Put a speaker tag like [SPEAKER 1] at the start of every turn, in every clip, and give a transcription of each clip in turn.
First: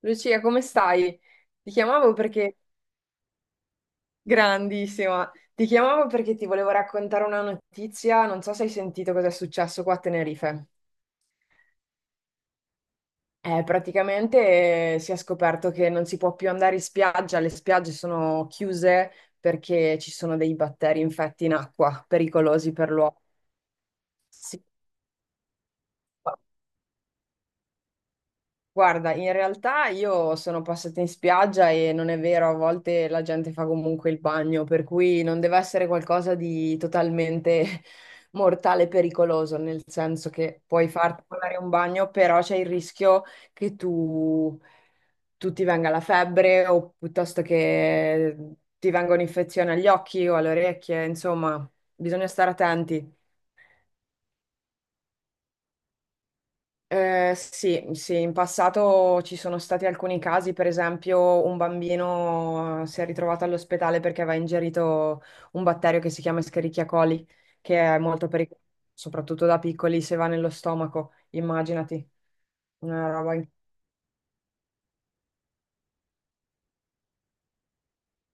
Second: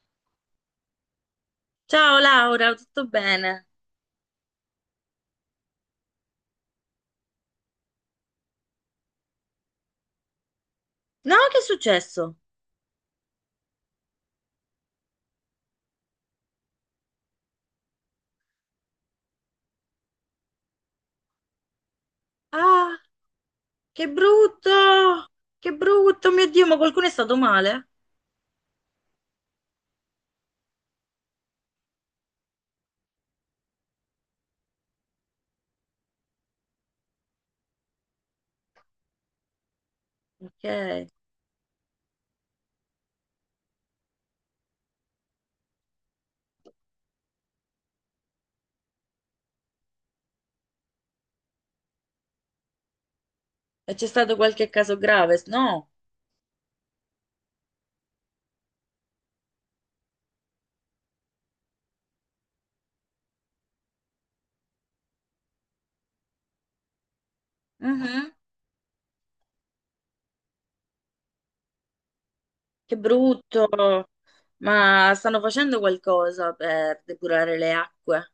[SPEAKER 1] Lucia, come stai? Ti chiamavo
[SPEAKER 2] Ciao
[SPEAKER 1] perché...
[SPEAKER 2] Laura, tutto bene?
[SPEAKER 1] Grandissima! Ti chiamavo perché ti volevo raccontare una notizia, non so se hai sentito cosa è successo qua a Tenerife.
[SPEAKER 2] No, che è successo?
[SPEAKER 1] Praticamente, si è scoperto che non si può più andare in spiaggia, le spiagge sono chiuse perché ci sono dei batteri infetti in acqua, pericolosi per
[SPEAKER 2] Ah,
[SPEAKER 1] l'uomo.
[SPEAKER 2] che
[SPEAKER 1] Sì.
[SPEAKER 2] brutto! Che brutto, mio Dio, ma qualcuno è stato male?
[SPEAKER 1] Guarda, in realtà io sono passata in spiaggia e non è vero, a volte la gente fa comunque il bagno, per cui non deve essere qualcosa di totalmente mortale e pericoloso, nel senso che
[SPEAKER 2] Ok.
[SPEAKER 1] puoi
[SPEAKER 2] E
[SPEAKER 1] farti fare un bagno, però c'è il rischio che tu ti venga la febbre o piuttosto che ti venga un'infezione agli occhi o alle orecchie, insomma, bisogna stare attenti.
[SPEAKER 2] c'è stato qualche caso grave? No.
[SPEAKER 1] Sì, sì, in passato ci sono stati alcuni casi, per esempio un bambino si è ritrovato all'ospedale perché aveva ingerito un batterio che si chiama Escherichia coli, che è molto
[SPEAKER 2] Mhm.
[SPEAKER 1] pericoloso, soprattutto da piccoli, se va nello stomaco, immaginati,
[SPEAKER 2] Che
[SPEAKER 1] una roba.
[SPEAKER 2] brutto. Ma stanno facendo qualcosa per depurare le acque?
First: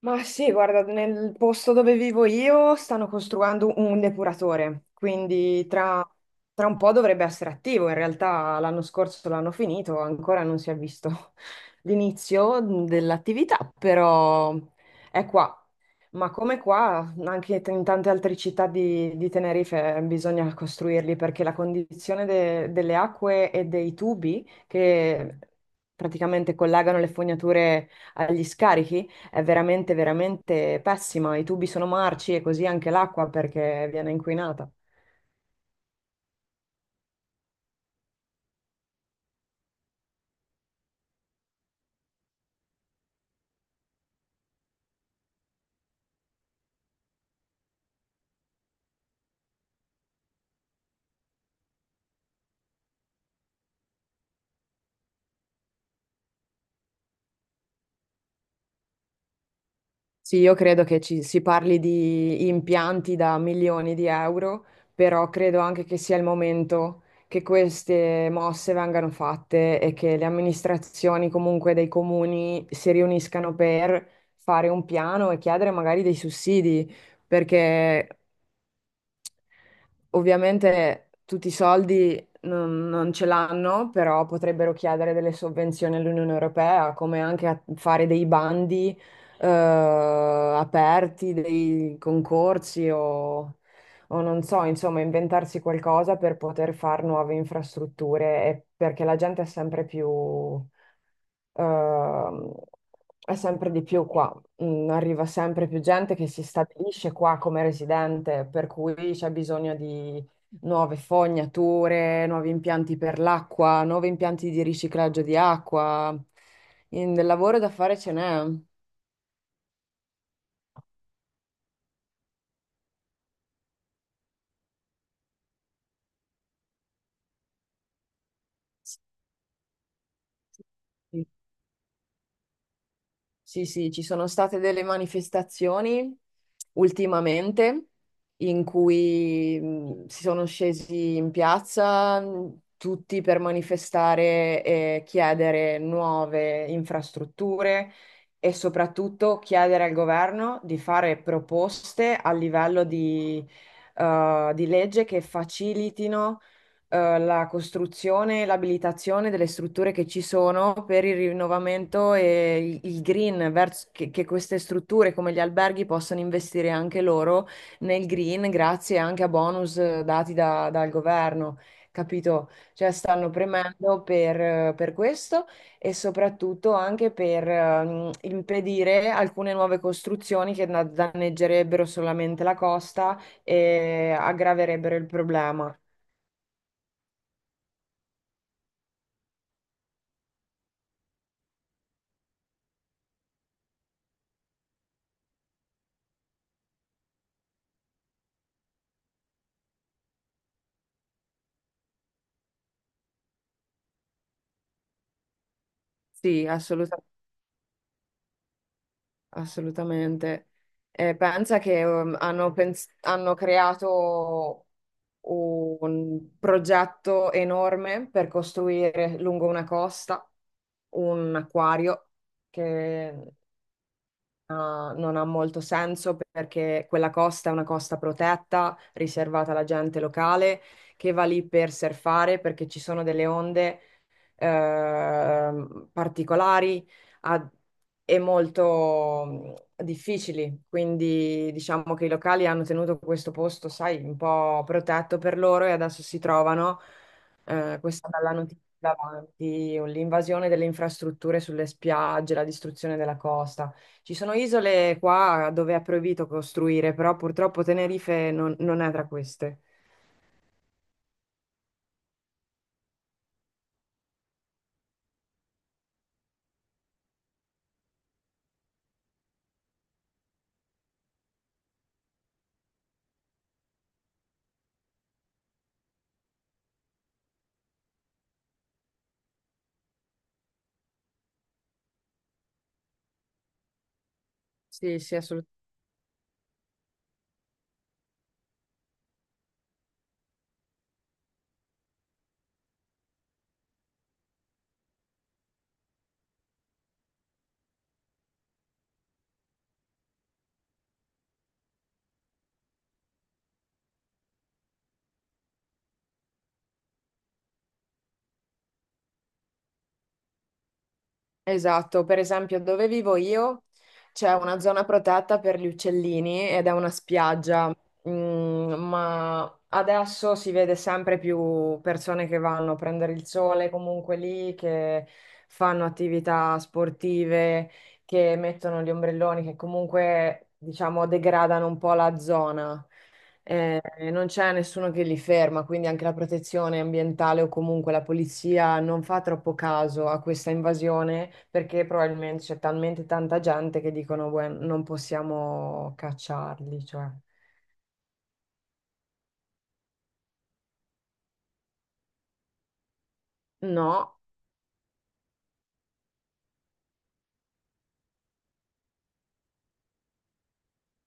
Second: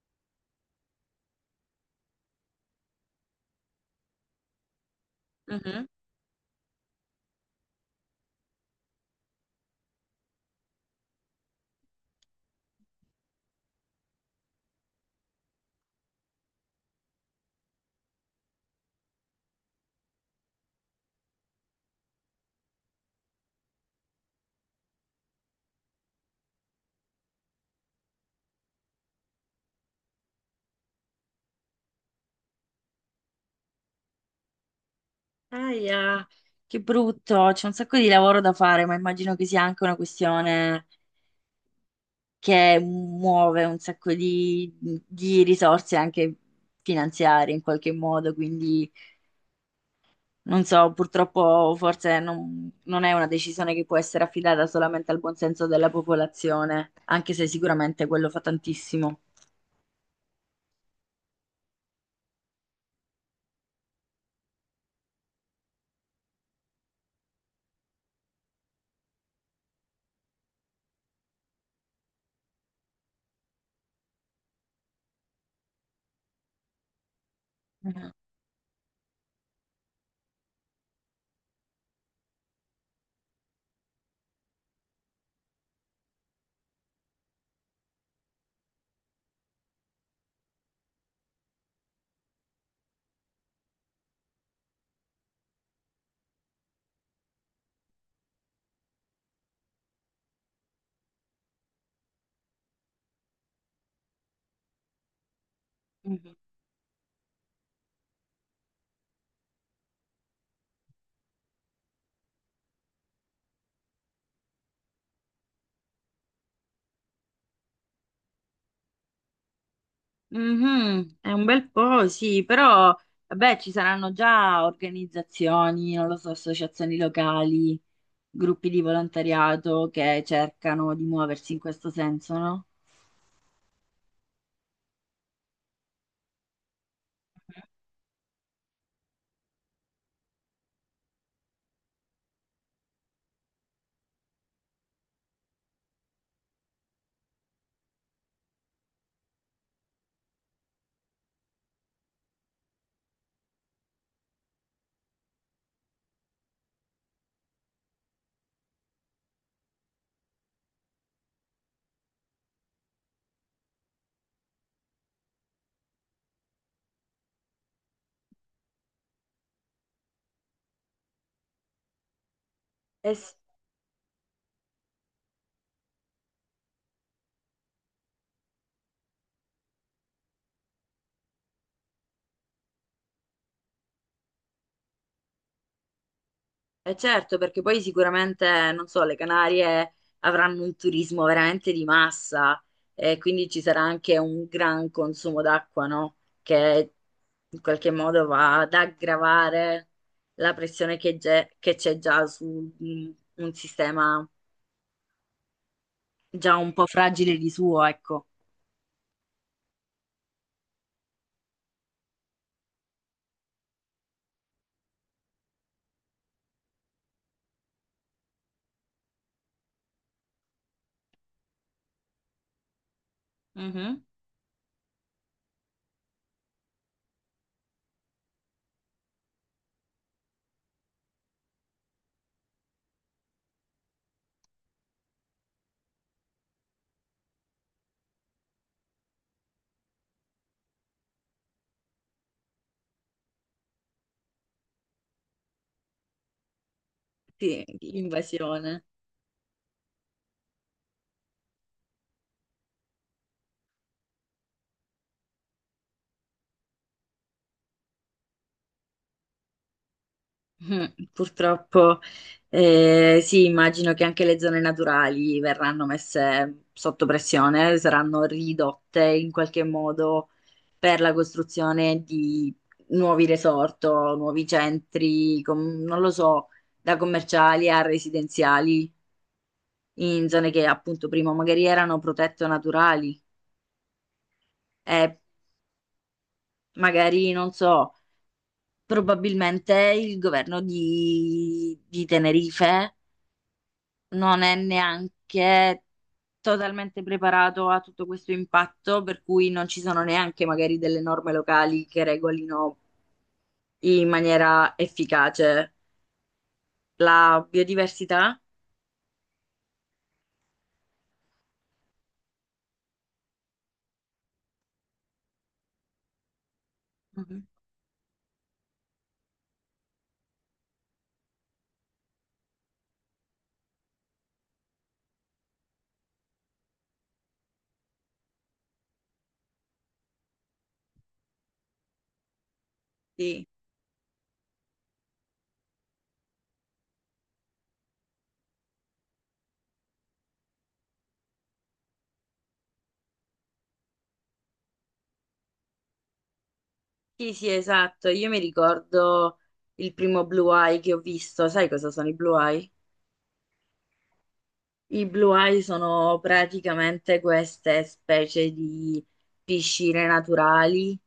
[SPEAKER 1] Ma sì, guarda, nel posto dove vivo io stanno costruendo un depuratore, quindi
[SPEAKER 2] Mhm.
[SPEAKER 1] tra un po' dovrebbe essere attivo. In realtà l'anno scorso l'hanno finito, ancora non si è visto l'inizio dell'attività, però è qua. Ma come qua, anche in tante altre città di Tenerife bisogna costruirli perché la condizione delle acque e dei tubi che praticamente collegano le fognature agli scarichi è veramente, veramente pessima. I tubi sono marci e così anche l'acqua perché viene inquinata.
[SPEAKER 2] Aia, che brutto. C'è un sacco di lavoro da fare, ma immagino che sia anche una questione che muove un sacco di risorse anche finanziarie in qualche modo, quindi non so, purtroppo forse non, non è una decisione che può essere affidata solamente al buonsenso della popolazione, anche se sicuramente quello fa tantissimo.
[SPEAKER 1] Sì, io credo che ci si parli di impianti da milioni di euro, però credo anche che sia il momento che queste mosse vengano fatte e che le amministrazioni comunque dei comuni si riuniscano per fare un piano e chiedere magari dei sussidi, perché ovviamente tutti i soldi non ce l'hanno, però potrebbero chiedere delle sovvenzioni all'Unione Europea, come anche a fare dei bandi aperti, dei concorsi o non so, insomma, inventarsi qualcosa per poter fare nuove infrastrutture, perché la gente è sempre più, ehm, è sempre di più qua, mm, arriva sempre più gente che
[SPEAKER 2] Mhm.
[SPEAKER 1] si stabilisce qua come residente, per cui c'è bisogno di nuove fognature, nuovi impianti per l'acqua, nuovi impianti di riciclaggio di acqua. Del lavoro da fare ce n'è.
[SPEAKER 2] Mhm, è un bel po', sì, però vabbè, ci saranno già organizzazioni, non lo so, associazioni locali, gruppi di volontariato che cercano di muoversi in questo senso, no?
[SPEAKER 1] Sì, sì, ci sono state delle manifestazioni ultimamente in cui si sono scesi in piazza tutti per manifestare e chiedere nuove infrastrutture e soprattutto chiedere al governo di fare proposte a livello di legge che facilitino la costruzione e l'abilitazione delle strutture che ci sono per il rinnovamento e il green, verso, che queste strutture come gli alberghi possano investire anche loro nel green grazie anche a bonus dati dal governo. Capito? Cioè stanno premendo per questo e soprattutto anche per impedire alcune nuove costruzioni che danneggerebbero solamente la costa e aggraverebbero il problema.
[SPEAKER 2] Eh certo, perché poi sicuramente, non so, le Canarie avranno un turismo veramente di massa e quindi ci sarà anche un gran consumo d'acqua, no? Che in qualche modo va ad aggravare la pressione che c'è già su mm, un sistema
[SPEAKER 1] Sì,
[SPEAKER 2] già un po' fragile di suo, ecco.
[SPEAKER 1] assolutamente. Pensa che hanno creato un progetto enorme per costruire lungo una costa un acquario che
[SPEAKER 2] Mhm.
[SPEAKER 1] ah, non ha molto senso perché quella costa è una costa protetta, riservata alla gente locale che va lì per surfare perché ci sono delle onde particolari a- e molto mm, difficili. Quindi diciamo che i locali hanno tenuto questo posto, sai, un po' protetto per loro e adesso si trovano
[SPEAKER 2] Sì,
[SPEAKER 1] questa bella notizia
[SPEAKER 2] invasione.
[SPEAKER 1] davanti, l'invasione delle infrastrutture sulle spiagge, la distruzione della costa. Ci sono isole qua dove è proibito costruire, però purtroppo Tenerife non è tra queste.
[SPEAKER 2] Mm, purtroppo, sì, immagino che anche le zone naturali verranno messe sotto pressione, saranno ridotte in qualche modo per la costruzione di nuovi resort o nuovi centri, non lo so, da commerciali a residenziali, in zone che appunto prima magari erano protette o naturali
[SPEAKER 1] Sì, sì,
[SPEAKER 2] e
[SPEAKER 1] assolutamente.
[SPEAKER 2] magari, non so, probabilmente il governo di Tenerife non è neanche totalmente preparato a tutto questo impatto, per cui non ci sono neanche magari delle norme locali che regolino in maniera efficace la biodiversità.
[SPEAKER 1] Esatto, per esempio dove vivo io c'è una zona protetta per gli uccellini ed è una
[SPEAKER 2] Mhm.
[SPEAKER 1] spiaggia, mm, ma adesso si vede sempre più persone che vanno a prendere il sole comunque lì, che fanno attività sportive, che mettono gli ombrelloni, che comunque diciamo degradano un po' la zona,
[SPEAKER 2] Sì,
[SPEAKER 1] eh, non c'è nessuno che li ferma, quindi anche la protezione ambientale o comunque la polizia non fa troppo caso a questa invasione perché probabilmente c'è talmente tanta gente che dicono, "Beh, non possiamo cacciarli, cioè."
[SPEAKER 2] sì, sì, esatto. Io mi ricordo il primo Blue Eye che ho visto. Sai cosa sono i Blue Eye?
[SPEAKER 1] No,
[SPEAKER 2] I blue eye sono praticamente queste specie di piscine naturali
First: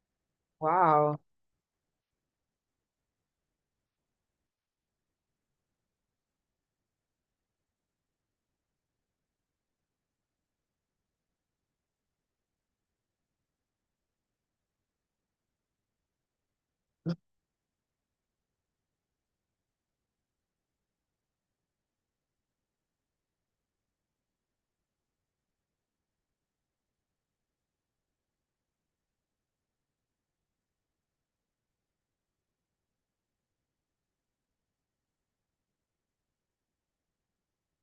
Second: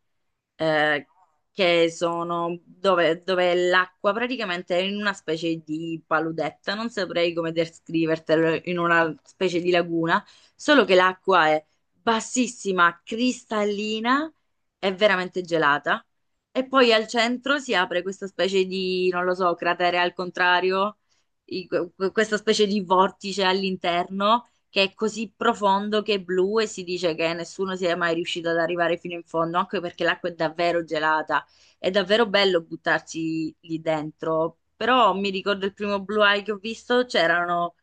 [SPEAKER 2] eh,
[SPEAKER 1] wow,
[SPEAKER 2] che sono dove, dove l'acqua praticamente è in una specie di paludetta, non saprei come descrivertelo, in una specie di laguna, solo che l'acqua è bassissima, cristallina e veramente gelata. E poi al centro si apre questa specie di, non lo so, cratere al contrario questa specie di vortice all'interno che è così profondo che è blu e si dice che nessuno sia mai riuscito ad arrivare fino in fondo, anche perché l'acqua è davvero gelata. È davvero bello buttarsi lì dentro. Però mi ricordo il primo Blue Eye che ho visto, c'erano.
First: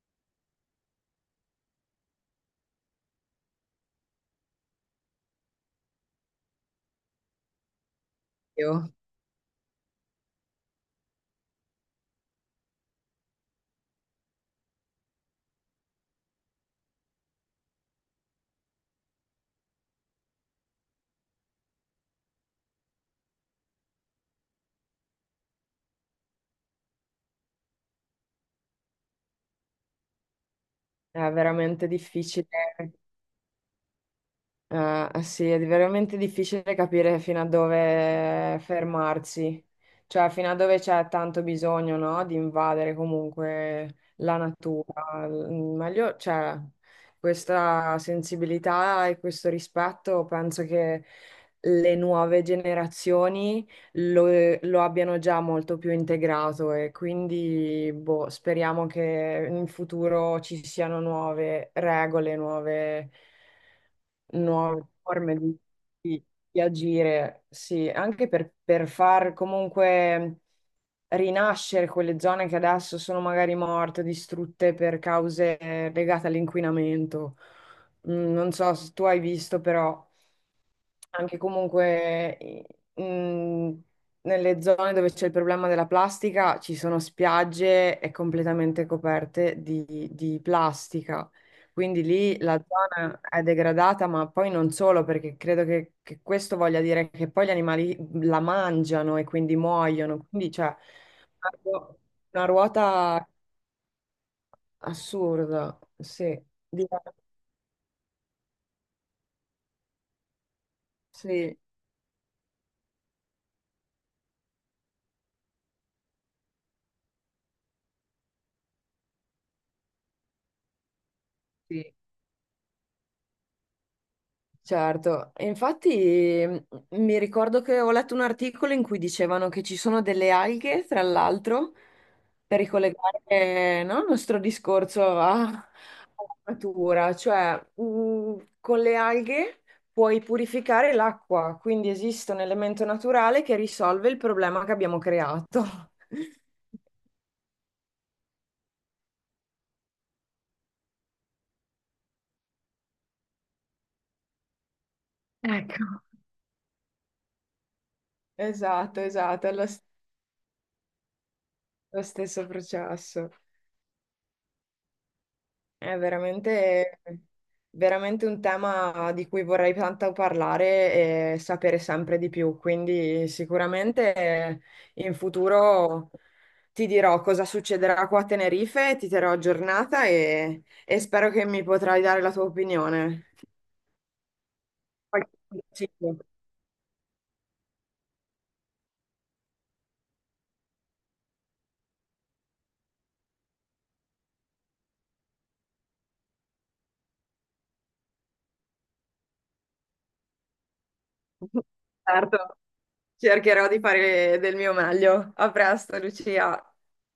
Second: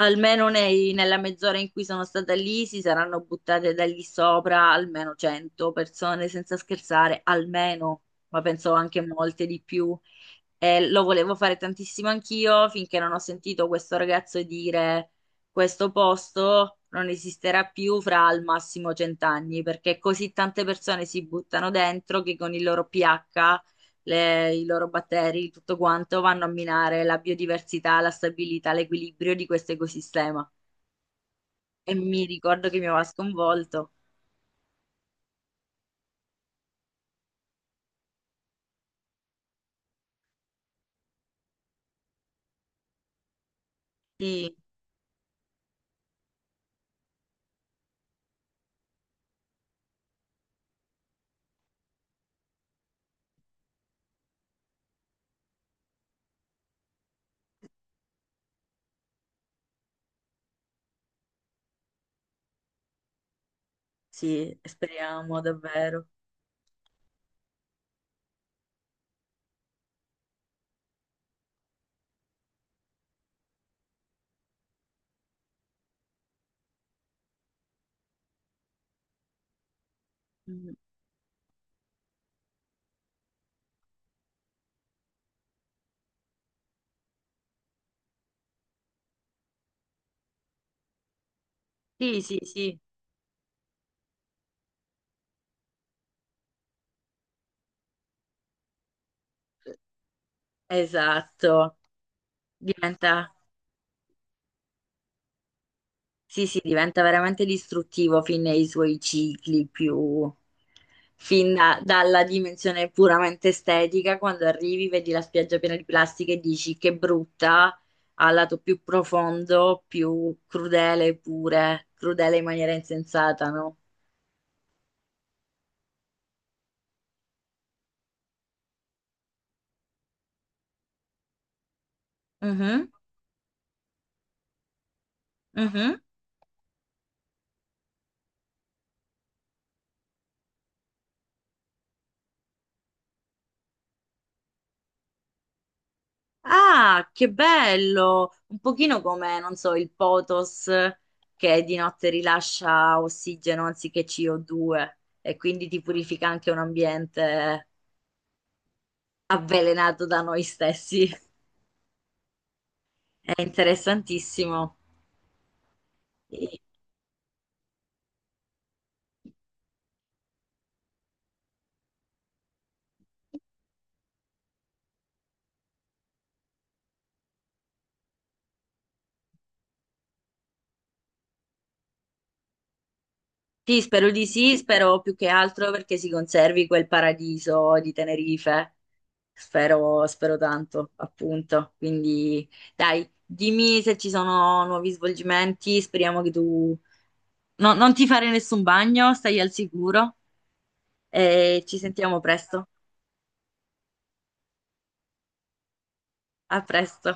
[SPEAKER 2] Nella mezz'ora in cui sono stata lì si saranno buttate da lì sopra almeno 100 persone, senza scherzare, almeno, ma penso
[SPEAKER 1] Dio,
[SPEAKER 2] anche molte di più. E lo volevo fare tantissimo anch'io finché non ho sentito questo ragazzo dire questo posto non esisterà più fra al massimo cent'anni, perché così tante persone si buttano dentro che con il loro pH i loro batteri, tutto quanto, vanno a minare la biodiversità, la stabilità, l'equilibrio di questo ecosistema.
[SPEAKER 1] è veramente
[SPEAKER 2] E mi
[SPEAKER 1] difficile.
[SPEAKER 2] ricordo che mi aveva sconvolto.
[SPEAKER 1] Sì, è veramente difficile capire fino a dove fermarsi, cioè fino a dove c'è tanto bisogno, no, di invadere comunque la
[SPEAKER 2] Sì,
[SPEAKER 1] natura. Mm, meglio, cioè, questa sensibilità e questo rispetto penso che le nuove generazioni lo abbiano già molto più integrato e quindi boh, speriamo che in futuro ci siano nuove regole,
[SPEAKER 2] sì,
[SPEAKER 1] nuove forme
[SPEAKER 2] speriamo davvero.
[SPEAKER 1] di- di agire, sì, anche per far comunque rinascere quelle zone che adesso sono magari morte, distrutte per cause legate all'inquinamento. Mm, non so se tu hai visto, però
[SPEAKER 2] Mm.
[SPEAKER 1] anche comunque mh, nelle zone dove c'è il problema della plastica ci sono spiagge e completamente coperte di plastica. Quindi
[SPEAKER 2] Sì,
[SPEAKER 1] lì
[SPEAKER 2] sì,
[SPEAKER 1] la
[SPEAKER 2] sì,
[SPEAKER 1] zona è degradata, ma poi non solo, perché credo che questo voglia dire che poi gli animali la mangiano e quindi muoiono. Quindi c'è una
[SPEAKER 2] esatto.
[SPEAKER 1] ruo- una ruota
[SPEAKER 2] Diventa.
[SPEAKER 1] assurda. Sì,
[SPEAKER 2] Sì, sì,
[SPEAKER 1] Di-
[SPEAKER 2] diventa veramente distruttivo fin nei suoi cicli più...
[SPEAKER 1] sì,
[SPEAKER 2] Dalla dimensione puramente estetica, quando arrivi, vedi la spiaggia piena di plastica e dici che brutta, al lato più profondo, più crudele pure,
[SPEAKER 1] sì.
[SPEAKER 2] crudele in maniera insensata, no?
[SPEAKER 1] Certo, e infatti mm, mi ricordo che ho letto un articolo in cui dicevano che ci sono delle alghe, tra l'altro, per
[SPEAKER 2] Mhm,
[SPEAKER 1] ricollegare, no, il nostro discorso alla
[SPEAKER 2] mhm.
[SPEAKER 1] natura, cioè mm, con le alghe puoi purificare l'acqua, quindi esiste un elemento naturale che risolve il problema che abbiamo creato.
[SPEAKER 2] Ah, che bello! Un pochino come, non so, il Potos che di notte rilascia ossigeno anziché CO2 e quindi ti
[SPEAKER 1] Ecco.
[SPEAKER 2] purifica anche un ambiente
[SPEAKER 1] Esatto, esatto,
[SPEAKER 2] avvelenato da noi stessi.
[SPEAKER 1] lo stesso processo.
[SPEAKER 2] È interessantissimo.
[SPEAKER 1] È veramente, veramente un tema di cui vorrei tanto parlare e sapere sempre di più, quindi sicuramente in futuro ti dirò cosa succederà qua a Tenerife, ti terrò aggiornata e spero che mi potrai dare la tua opinione.
[SPEAKER 2] Sì, spero di sì, spero più che
[SPEAKER 1] Qualche
[SPEAKER 2] altro perché si
[SPEAKER 1] consiglio.
[SPEAKER 2] conservi quel paradiso di Tenerife. Spero, spero tanto, appunto. Quindi, dai, dimmi se ci sono nuovi svolgimenti. Speriamo che tu non ti fare nessun bagno, stai al sicuro e ci sentiamo
[SPEAKER 1] Certo,
[SPEAKER 2] presto.
[SPEAKER 1] cercherò di fare del mio meglio. A presto,
[SPEAKER 2] A
[SPEAKER 1] Lucia.
[SPEAKER 2] presto.